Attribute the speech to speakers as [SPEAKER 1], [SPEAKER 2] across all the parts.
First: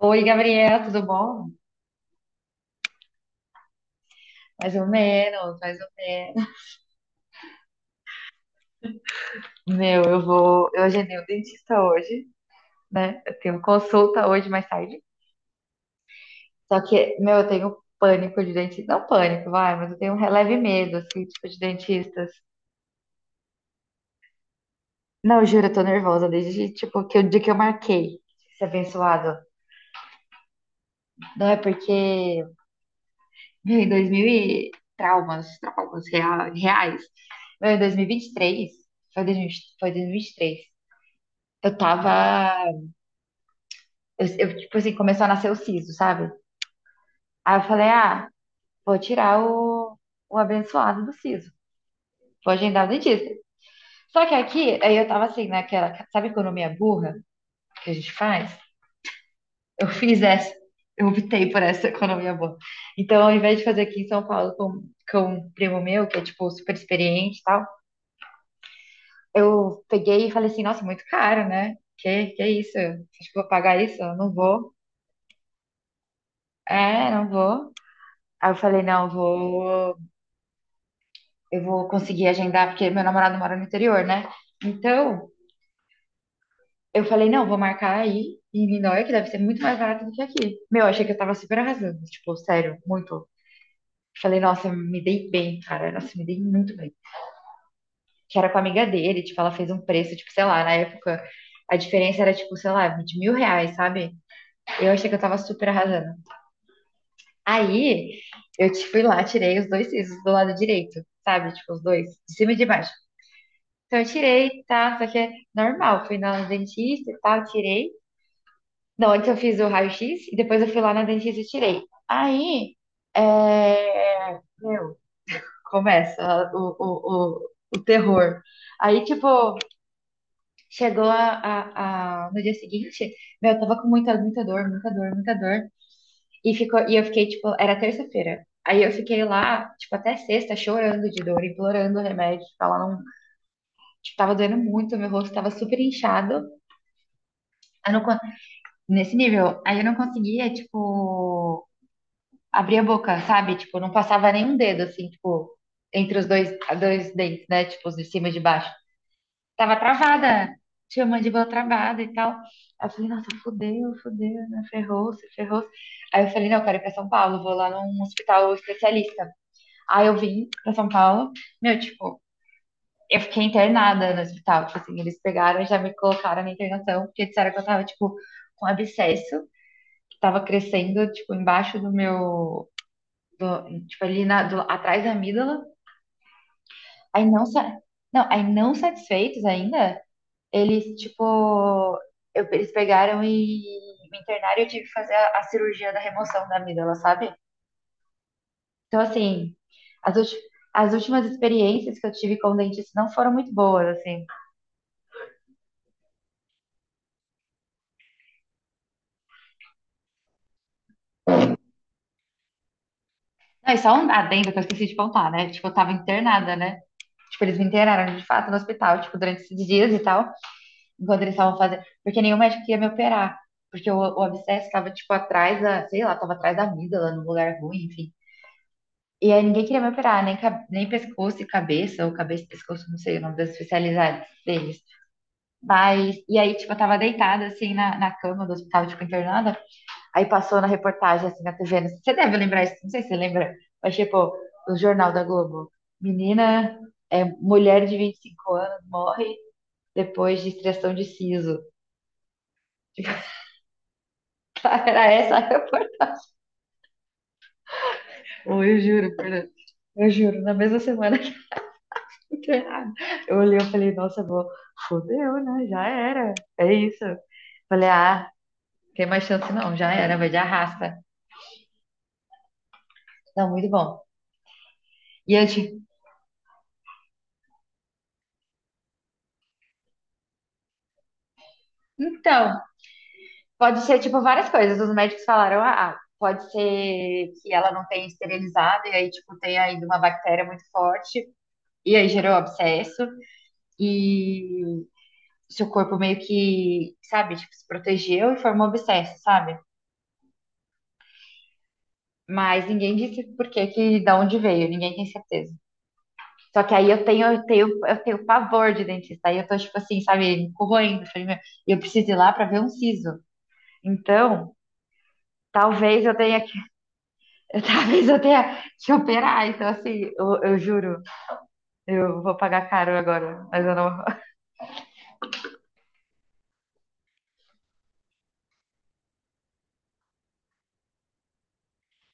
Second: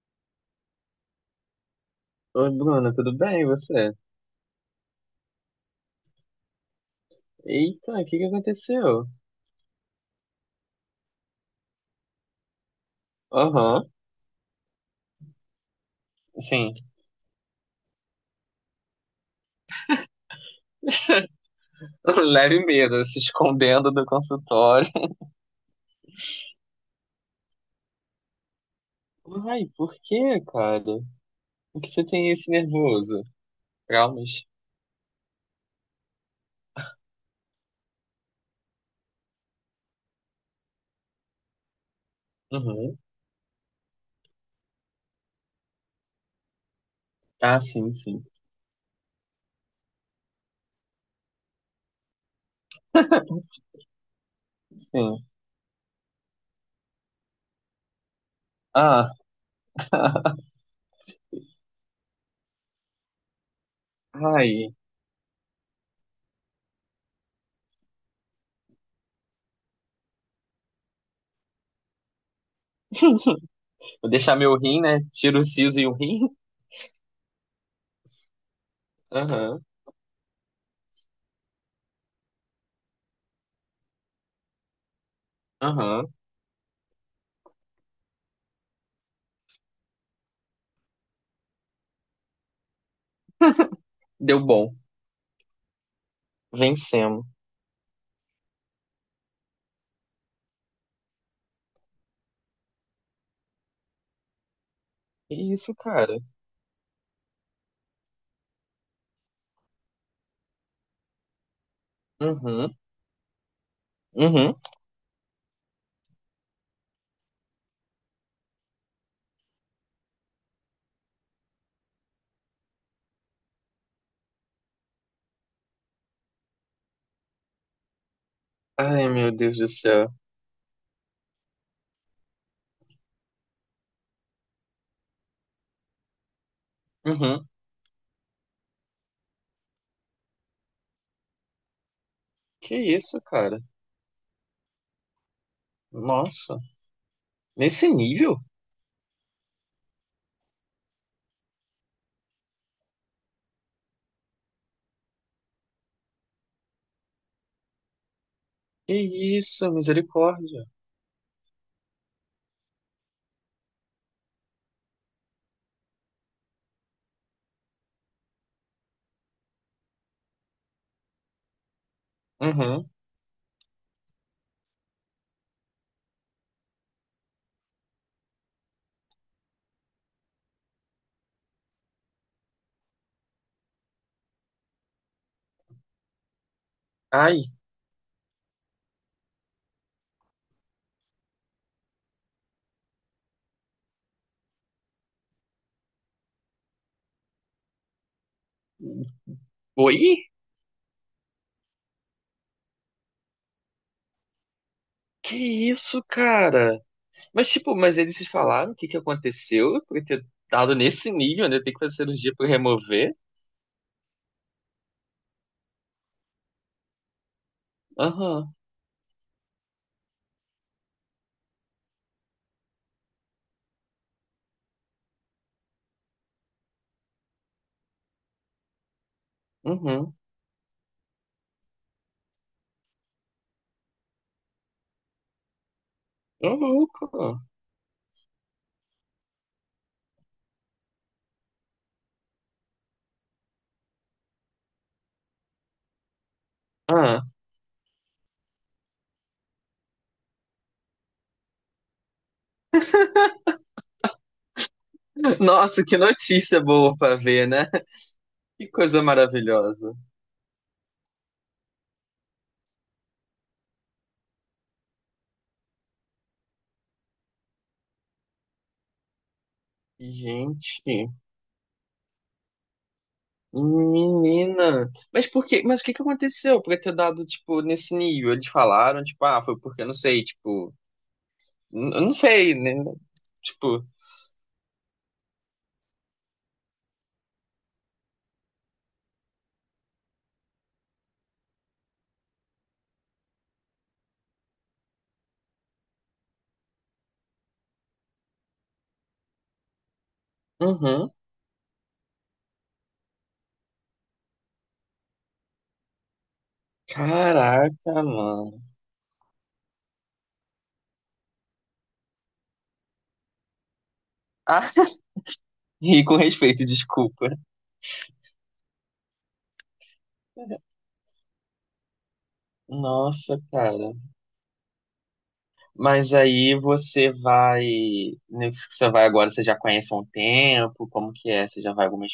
[SPEAKER 1] Oi, Gabriel, tudo bom?
[SPEAKER 2] Oi, Bruna, tudo bem? E você?
[SPEAKER 1] Mais ou menos, mais ou menos.
[SPEAKER 2] Eita, o que que aconteceu?
[SPEAKER 1] Meu, eu vou. eu agendei o dentista hoje, né? Eu tenho
[SPEAKER 2] Aham,
[SPEAKER 1] consulta hoje mais tarde.
[SPEAKER 2] sim.
[SPEAKER 1] Só que, meu, eu tenho pânico de dentista. Não pânico, vai, mas eu tenho um releve medo, assim, tipo, de dentistas.
[SPEAKER 2] Leve medo, se escondendo do consultório.
[SPEAKER 1] Não, eu juro, eu tô nervosa desde, tipo, que o dia que eu marquei. Esse abençoado.
[SPEAKER 2] Ai, por que, cara?
[SPEAKER 1] Não é
[SPEAKER 2] Por que você tem
[SPEAKER 1] porque,
[SPEAKER 2] esse nervoso?
[SPEAKER 1] meu, em 2000
[SPEAKER 2] Traumas?
[SPEAKER 1] e... Traumas, reais. Meu, em 2023, foi 2023. Eu tava
[SPEAKER 2] Uhum.
[SPEAKER 1] eu tipo assim, começou a nascer o siso, sabe? Aí
[SPEAKER 2] Ah,
[SPEAKER 1] eu falei,
[SPEAKER 2] sim, sim.
[SPEAKER 1] ah, vou tirar o abençoado do siso. Vou agendar o dentista. Só que aqui, aí eu tava
[SPEAKER 2] Sim.
[SPEAKER 1] assim, naquela, sabe, economia burra que a gente faz?
[SPEAKER 2] Ah,
[SPEAKER 1] Eu fiz essa, eu optei por essa economia burra. Então, ao invés de fazer aqui em São Paulo
[SPEAKER 2] ai.
[SPEAKER 1] com um primo meu, que é, tipo, super experiente e tal, eu peguei e falei assim, nossa, muito caro, né? Que isso? Acho que vou pagar isso?
[SPEAKER 2] Vou
[SPEAKER 1] Eu não
[SPEAKER 2] deixar meu
[SPEAKER 1] vou.
[SPEAKER 2] rim, né? Tiro o siso e o rim.
[SPEAKER 1] É, não vou. Aí eu falei, não,
[SPEAKER 2] Aham,
[SPEAKER 1] vou eu vou conseguir agendar, porque meu namorado mora no interior, né? Então,
[SPEAKER 2] aham.
[SPEAKER 1] eu falei, não, vou marcar aí em Niterói, que deve ser muito mais barato do que aqui. Meu, achei que eu tava super arrasando, tipo, sério, muito. Falei,
[SPEAKER 2] Deu
[SPEAKER 1] nossa,
[SPEAKER 2] bom.
[SPEAKER 1] me dei bem, cara, nossa, me dei muito bem.
[SPEAKER 2] Vencemos.
[SPEAKER 1] Que era com a amiga dele, tipo, ela fez um preço, tipo, sei lá, na época, a diferença era, tipo, sei lá, de mil reais, sabe? Eu achei que eu
[SPEAKER 2] Que
[SPEAKER 1] tava super
[SPEAKER 2] isso,
[SPEAKER 1] arrasando.
[SPEAKER 2] cara?
[SPEAKER 1] Aí, eu te fui lá, tirei os dois sisos do lado direito, sabe? Tipo, os dois, de cima e de
[SPEAKER 2] Uhum,
[SPEAKER 1] baixo. Então eu
[SPEAKER 2] uhum.
[SPEAKER 1] tirei, tá? Só que é normal. Fui na dentista e tal, tirei. Não, antes eu fiz o raio-x e depois eu fui lá na dentista e tirei. Aí, é... meu, começa o terror. Aí,
[SPEAKER 2] Ai, meu
[SPEAKER 1] tipo,
[SPEAKER 2] Deus do céu.
[SPEAKER 1] chegou no dia seguinte, meu, eu tava com muita, muita dor, muita dor, muita dor. E eu fiquei,
[SPEAKER 2] Uhum.
[SPEAKER 1] tipo, era terça-feira. Aí eu fiquei lá, tipo, até sexta, chorando de dor, implorando o remédio. Tipo,
[SPEAKER 2] Que
[SPEAKER 1] ela não,
[SPEAKER 2] isso, cara?
[SPEAKER 1] tipo, tava doendo muito, meu rosto tava super inchado.
[SPEAKER 2] Nossa, nesse
[SPEAKER 1] Eu não
[SPEAKER 2] nível?
[SPEAKER 1] nesse nível. Aí eu não conseguia, tipo, abrir a boca, sabe? Tipo, não passava nenhum dedo, assim, tipo, entre dois dentes, né? Tipo, os de cima e de baixo.
[SPEAKER 2] Que isso,
[SPEAKER 1] Tava travada,
[SPEAKER 2] misericórdia.
[SPEAKER 1] tinha a mandíbula travada e tal. Aí eu falei, nossa, fudeu, fudeu, né? Ferrou-se, ferrou. Aí eu falei, não, eu quero ir pra São Paulo, vou lá num hospital especialista. Aí eu vim pra São Paulo, meu, tipo,
[SPEAKER 2] Uhum.
[SPEAKER 1] eu fiquei internada no hospital. Tipo assim, eles pegaram e já me colocaram na internação, porque disseram que eu tava, tipo, com abscesso, tava crescendo, tipo, embaixo tipo, ali atrás da amígdala. Aí
[SPEAKER 2] Ai.
[SPEAKER 1] não, sa- não, aí não satisfeitos ainda, eles, tipo, eles pegaram e me internaram e eu tive que fazer a cirurgia da remoção da amígdala, sabe? Então, assim, as,
[SPEAKER 2] Oi?
[SPEAKER 1] ulti- as últimas experiências que eu tive com dentista não foram muito boas, assim.
[SPEAKER 2] Que isso, cara? Mas, tipo, mas eles se falaram o que que aconteceu por ter dado nesse nível, né? Tem que fazer cirurgia pra remover?
[SPEAKER 1] Não, e só um adendo que eu esqueci de contar, né? Tipo, eu tava internada, né? Tipo, eles me internaram de fato
[SPEAKER 2] Aham,
[SPEAKER 1] no hospital, tipo, durante esses dias e tal, enquanto eles estavam fazendo. Porque nenhum médico queria me operar. Porque o abscesso estava, tipo, atrás da, sei lá, tava atrás da amígdala, num lugar ruim, enfim. E aí ninguém queria me
[SPEAKER 2] uhum.
[SPEAKER 1] operar, nem pescoço e cabeça, ou cabeça e pescoço, não sei o nome das especialidades deles. Mas, e aí,
[SPEAKER 2] Tô
[SPEAKER 1] tipo, eu tava
[SPEAKER 2] louco.
[SPEAKER 1] deitada, assim, na cama do hospital, tipo, internada. Aí passou na reportagem, assim, na TV. Não Você deve lembrar isso, não sei se você lembra, mas, tipo, no Jornal da Globo. Menina, é,
[SPEAKER 2] Ah.
[SPEAKER 1] mulher de 25 anos morre depois de extração de siso. Tipo, era essa a
[SPEAKER 2] Nossa,
[SPEAKER 1] reportagem.
[SPEAKER 2] que notícia boa pra ver, né?
[SPEAKER 1] Ou
[SPEAKER 2] Que
[SPEAKER 1] eu
[SPEAKER 2] coisa
[SPEAKER 1] juro, Fernanda.
[SPEAKER 2] maravilhosa.
[SPEAKER 1] Eu juro, na mesma semana que eu entrei, eu olhei e falei, nossa, vou, fodeu, né? Já era. É isso. Falei, ah, tem mais chance não, já era, vai de arrasta.
[SPEAKER 2] Gente.
[SPEAKER 1] Não, muito bom.
[SPEAKER 2] Menina, mas
[SPEAKER 1] E
[SPEAKER 2] por
[SPEAKER 1] eu
[SPEAKER 2] quê?
[SPEAKER 1] tipo,
[SPEAKER 2] Mas o que que aconteceu pra ter dado, tipo, nesse nível? Eles falaram, tipo, ah, foi porque, eu não sei, tipo, eu não sei,
[SPEAKER 1] então,
[SPEAKER 2] né?
[SPEAKER 1] pode
[SPEAKER 2] Tipo,
[SPEAKER 1] ser tipo várias coisas. Os médicos falaram, ah, pode ser que ela não tenha esterilizado e aí, tipo, tenha ainda uma bactéria muito forte. E aí gerou abscesso. E seu corpo meio que, sabe, tipo, se protegeu e formou abscesso, sabe?
[SPEAKER 2] uhum.
[SPEAKER 1] Mas ninguém disse por que, que da onde veio, ninguém tem certeza. Só que aí
[SPEAKER 2] Caraca,
[SPEAKER 1] eu tenho
[SPEAKER 2] mano.
[SPEAKER 1] pavor de dentista. Aí eu tô, tipo assim, sabe, corroendo. Falei, meu, eu preciso ir lá pra ver um siso. Então,
[SPEAKER 2] Ah, e
[SPEAKER 1] talvez eu
[SPEAKER 2] com
[SPEAKER 1] tenha que,
[SPEAKER 2] respeito, desculpa.
[SPEAKER 1] talvez eu tenha que operar. Então, assim, eu juro, eu vou pagar caro
[SPEAKER 2] Nossa,
[SPEAKER 1] agora, mas eu
[SPEAKER 2] cara.
[SPEAKER 1] não.
[SPEAKER 2] Mas aí você vai, Nesse que você vai agora, você já conhece há um tempo? Como que é? Você já vai algumas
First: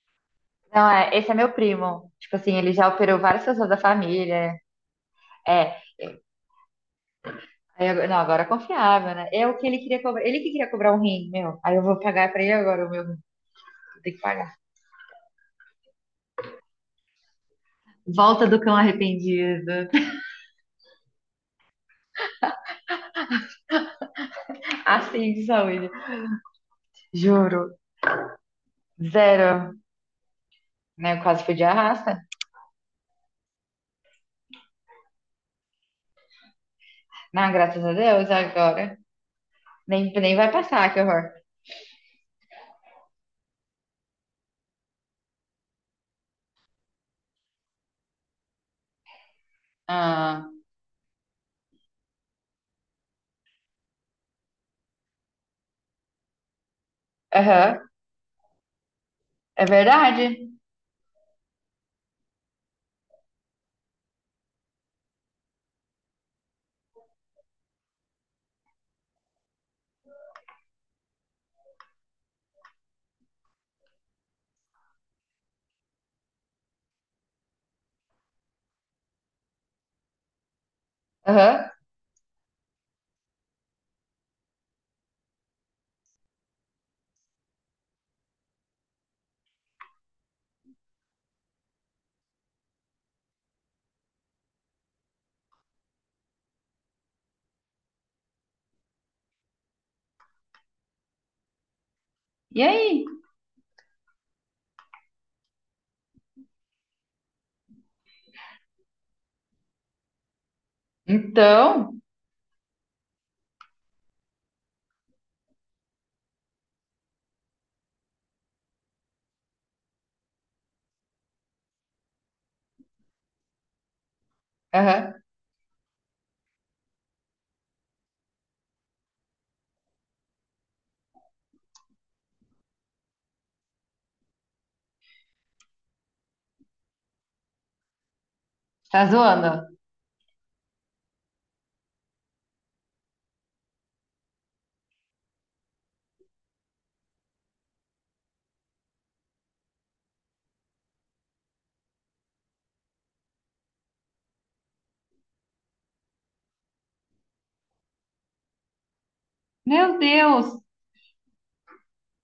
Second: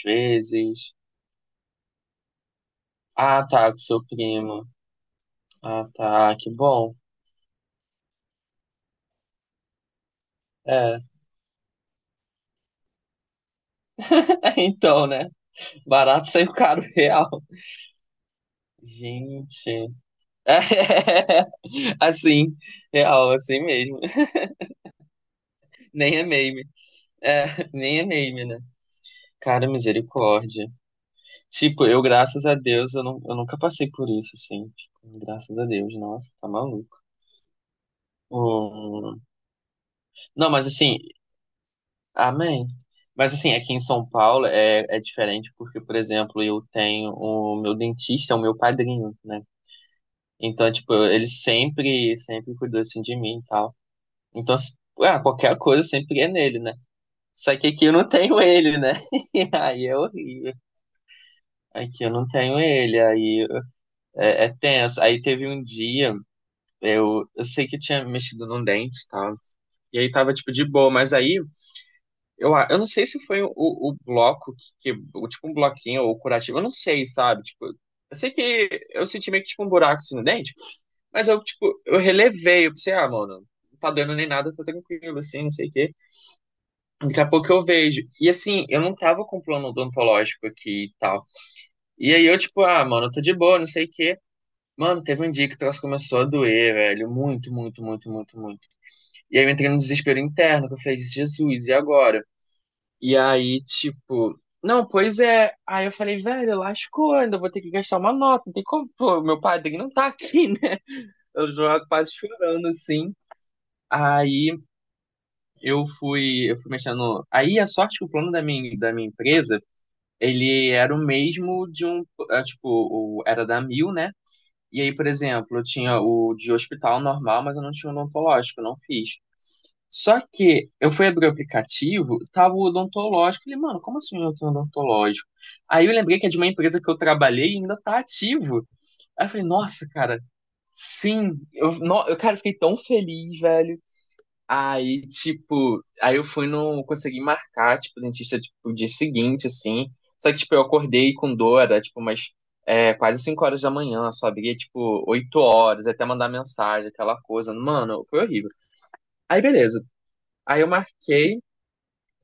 [SPEAKER 1] Não,
[SPEAKER 2] vezes?
[SPEAKER 1] é, esse é meu primo. Tipo assim, ele já operou várias
[SPEAKER 2] Ah,
[SPEAKER 1] pessoas
[SPEAKER 2] tá,
[SPEAKER 1] da
[SPEAKER 2] com seu
[SPEAKER 1] família.
[SPEAKER 2] primo.
[SPEAKER 1] É,
[SPEAKER 2] Ah, tá, que bom.
[SPEAKER 1] aí agora- não, agora é confiável, né? É o que ele queria cobrar. Ele que queria cobrar um
[SPEAKER 2] É,
[SPEAKER 1] rim, meu. Aí eu vou pagar pra ele agora o meu rim. Eu tenho que pagar.
[SPEAKER 2] então, né? Barato saiu caro, real.
[SPEAKER 1] Volta do cão arrependido.
[SPEAKER 2] Gente. É, assim, real, assim mesmo.
[SPEAKER 1] Assim de saúde.
[SPEAKER 2] Nem é meme. É,
[SPEAKER 1] Juro.
[SPEAKER 2] nem é meme, né? Cara,
[SPEAKER 1] Zero.
[SPEAKER 2] misericórdia.
[SPEAKER 1] Né? Eu quase fui de
[SPEAKER 2] Tipo, eu,
[SPEAKER 1] arrasta.
[SPEAKER 2] graças a Deus, eu, não, eu nunca passei por isso, assim. Tipo, graças a Deus, nossa, tá maluco.
[SPEAKER 1] Não, graças a Deus, agora.
[SPEAKER 2] Hum.
[SPEAKER 1] Nem, nem
[SPEAKER 2] Não,
[SPEAKER 1] vai
[SPEAKER 2] mas
[SPEAKER 1] passar,
[SPEAKER 2] assim,
[SPEAKER 1] que horror.
[SPEAKER 2] amém. Mas assim, aqui em São Paulo é, diferente porque, por exemplo, eu tenho o meu dentista, é o meu padrinho, né?
[SPEAKER 1] Ah,
[SPEAKER 2] Então, tipo, ele sempre, sempre cuidou assim de mim e tal. Então, ah, qualquer coisa sempre é nele, né? Só que aqui
[SPEAKER 1] aham.
[SPEAKER 2] eu não tenho ele, né?
[SPEAKER 1] É
[SPEAKER 2] Aí é
[SPEAKER 1] verdade.
[SPEAKER 2] horrível. Aqui eu não tenho ele, aí é, tenso. Aí teve um dia, eu sei que eu tinha mexido num dente e tal. E aí tava, tipo, de boa, mas aí eu não sei se foi o bloco que, tipo, um bloquinho ou curativo, eu não sei, sabe? Tipo, eu sei que eu senti meio que, tipo, um buraco assim no dente, mas eu,
[SPEAKER 1] Aham.
[SPEAKER 2] tipo, eu relevei, eu pensei, ah, mano, não tá doendo nem nada, tá tranquilo, assim, não sei o quê. Daqui a pouco eu vejo. E assim, eu não tava com plano odontológico aqui e tal. E aí eu, tipo, ah, mano, eu tô de boa, não sei o quê. Mano, teve um dia que o troço começou a doer, velho. Muito, muito, muito, muito, muito. E aí eu entrei num desespero interno, que eu falei, Jesus, e agora?
[SPEAKER 1] E aí?
[SPEAKER 2] E aí, tipo, não, pois é. Aí eu falei, velho, lascou, ainda vou ter que gastar uma nota. Não tem como, pô, meu padrinho não tá aqui, né? Eu já
[SPEAKER 1] Então?
[SPEAKER 2] quase chorando, assim. Aí eu fui mexendo. Aí a sorte que o plano da minha empresa. Ele era o mesmo de um, tipo, era da Mil, né? E aí, por
[SPEAKER 1] Aham.
[SPEAKER 2] exemplo, eu tinha o de hospital normal, mas eu não tinha odontológico, eu não fiz. Só que eu fui abrir o aplicativo, tava o odontológico. Falei, mano, como assim eu não tenho odontológico? Aí eu lembrei que é de uma empresa que eu trabalhei e ainda tá ativo.
[SPEAKER 1] Tá
[SPEAKER 2] Aí eu falei,
[SPEAKER 1] zoando?
[SPEAKER 2] nossa, cara, sim. Eu, no, eu, cara, fiquei tão feliz, velho. Aí, tipo, aí eu fui no, consegui marcar, tipo, dentista, tipo, o dia seguinte, assim. Só que, tipo, eu acordei com dor, era, tipo, umas quase 5 horas da manhã, só abria, tipo, 8 horas, até mandar mensagem, aquela coisa. Mano, foi horrível. Aí, beleza.
[SPEAKER 1] Meu Deus.
[SPEAKER 2] Aí eu marquei,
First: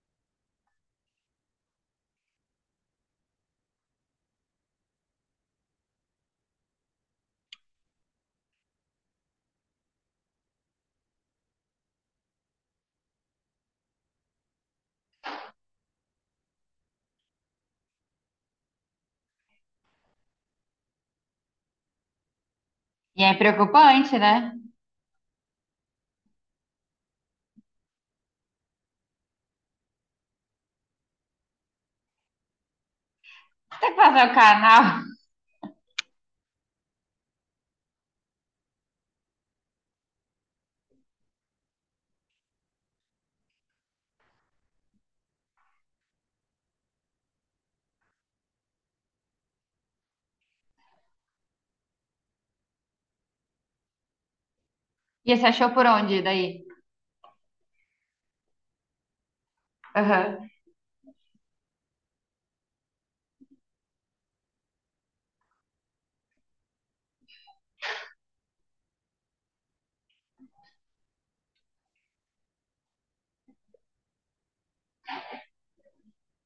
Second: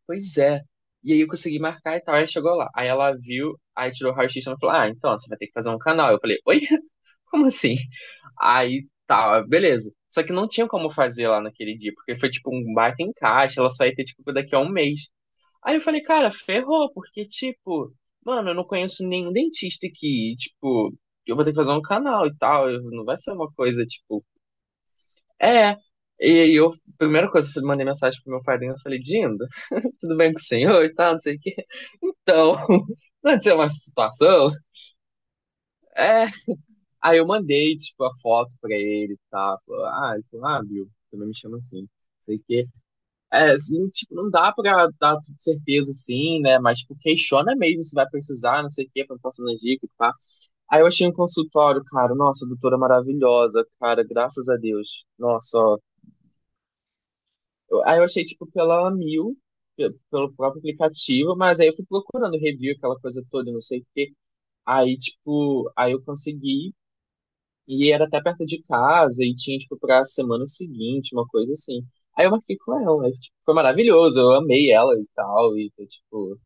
[SPEAKER 2] pois é. E aí eu consegui marcar e tal, aí chegou lá. Aí ela viu, aí tirou o raio-x e ela falou, ah, então, você vai ter que fazer um canal. Eu falei, oi? Como assim? Aí tá, beleza. Só que não tinha como fazer lá naquele dia, porque foi tipo um baita encaixe, ela só ia ter tipo daqui a um mês. Aí eu falei, cara, ferrou, porque tipo, mano, eu não conheço nenhum dentista que, tipo, eu vou ter que fazer um canal e tal, não vai
[SPEAKER 1] E
[SPEAKER 2] ser
[SPEAKER 1] é
[SPEAKER 2] uma coisa,
[SPEAKER 1] preocupante,
[SPEAKER 2] tipo,
[SPEAKER 1] né?
[SPEAKER 2] é. E aí eu, primeira coisa, eu mandei mensagem pro meu padrinho, eu falei, Dindo, tudo bem com o senhor e tal, não sei o quê. Então, não aconteceu uma
[SPEAKER 1] Tem que fazer o
[SPEAKER 2] situação?
[SPEAKER 1] canal.
[SPEAKER 2] É. Aí eu mandei, tipo, a foto pra ele e tal. Falou, ah, ele falou, ah, viu, também me chama assim, não sei o quê. É, assim, tipo, não dá pra dar tudo certeza assim, né? Mas, tipo, questiona mesmo se vai precisar, não sei o quê, pra passando as dicas e pá. Aí eu achei um consultório, cara, nossa, doutora maravilhosa, cara, graças a Deus.
[SPEAKER 1] E você
[SPEAKER 2] Nossa,
[SPEAKER 1] achou por onde daí?
[SPEAKER 2] Aí eu achei, tipo, pela Mil, pelo
[SPEAKER 1] Aham.
[SPEAKER 2] próprio aplicativo, mas aí eu fui procurando review, aquela coisa toda, não sei o quê. Aí, tipo, aí eu consegui, e era até perto de casa, e tinha, tipo, pra semana seguinte, uma coisa assim. Aí eu marquei com ela, aí, tipo, foi maravilhoso, eu amei ela e tal, e, tô, tipo,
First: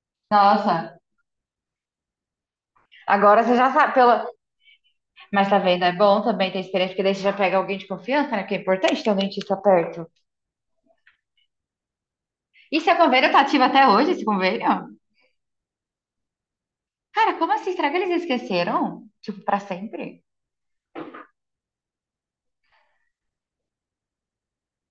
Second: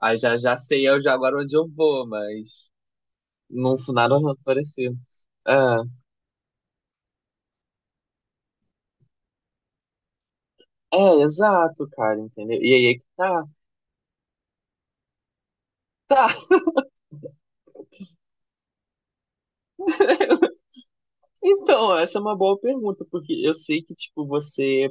[SPEAKER 2] aí já, já sei
[SPEAKER 1] Nossa,
[SPEAKER 2] eu já agora onde eu vou, mas
[SPEAKER 1] agora você já
[SPEAKER 2] não foi
[SPEAKER 1] sabe
[SPEAKER 2] nada
[SPEAKER 1] pela...
[SPEAKER 2] parecido.
[SPEAKER 1] Mas
[SPEAKER 2] É,
[SPEAKER 1] tá vendo, é bom também ter experiência, porque daí você já pega alguém de confiança, né? Porque é importante ter um dentista perto.
[SPEAKER 2] é, exato, cara, entendeu? E
[SPEAKER 1] E
[SPEAKER 2] aí
[SPEAKER 1] seu
[SPEAKER 2] é que
[SPEAKER 1] convênio tá
[SPEAKER 2] tá.
[SPEAKER 1] ativo até hoje, esse convênio?
[SPEAKER 2] Tá.
[SPEAKER 1] Cara, como assim? Será que eles esqueceram? Tipo, pra sempre?
[SPEAKER 2] Então, essa é uma boa pergunta, porque eu sei que, tipo, você.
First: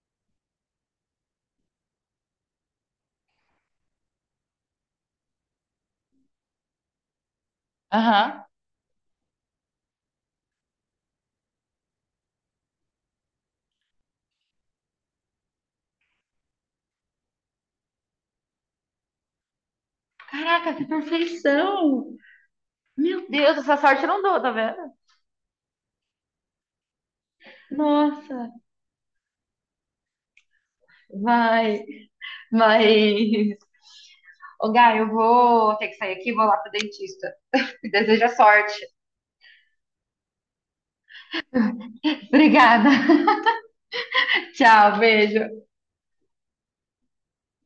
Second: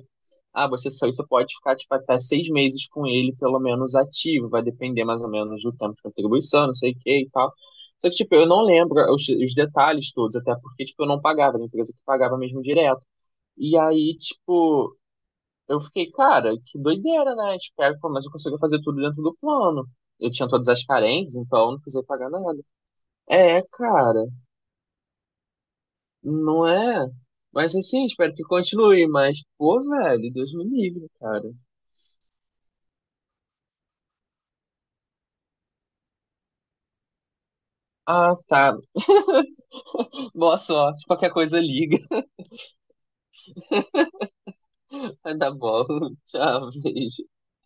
[SPEAKER 2] Ah, você saiu, você pode ficar, tipo, até 6 meses com ele, pelo menos ativo, vai depender mais ou menos do tempo de contribuição, não sei o que e tal. Só que, tipo,
[SPEAKER 1] Aham.
[SPEAKER 2] eu não lembro os detalhes todos, até porque, tipo, eu não pagava, era a empresa que pagava mesmo direto. E aí, tipo, eu fiquei, cara, que doideira, né? Espero que pelo menos eu consiga fazer tudo dentro do plano. Eu tinha todas
[SPEAKER 1] Caraca,
[SPEAKER 2] as
[SPEAKER 1] que
[SPEAKER 2] carências, então eu não precisei
[SPEAKER 1] perfeição!
[SPEAKER 2] pagar nada.
[SPEAKER 1] Meu Deus,
[SPEAKER 2] É,
[SPEAKER 1] essa sorte eu não
[SPEAKER 2] cara.
[SPEAKER 1] dou, tá vendo?
[SPEAKER 2] Não é? Mas assim, espero que
[SPEAKER 1] Nossa,
[SPEAKER 2] continue. Mas, pô, velho, Deus me livre, cara.
[SPEAKER 1] vai, mas... Ô, Gá, eu vou ter que sair aqui, vou lá pro dentista. Desejo a
[SPEAKER 2] Ah,
[SPEAKER 1] sorte.
[SPEAKER 2] tá. Boa sorte. Qualquer coisa, liga.
[SPEAKER 1] Obrigada. Tchau,
[SPEAKER 2] Vai dar
[SPEAKER 1] beijo.
[SPEAKER 2] bola. Tchau, beijo.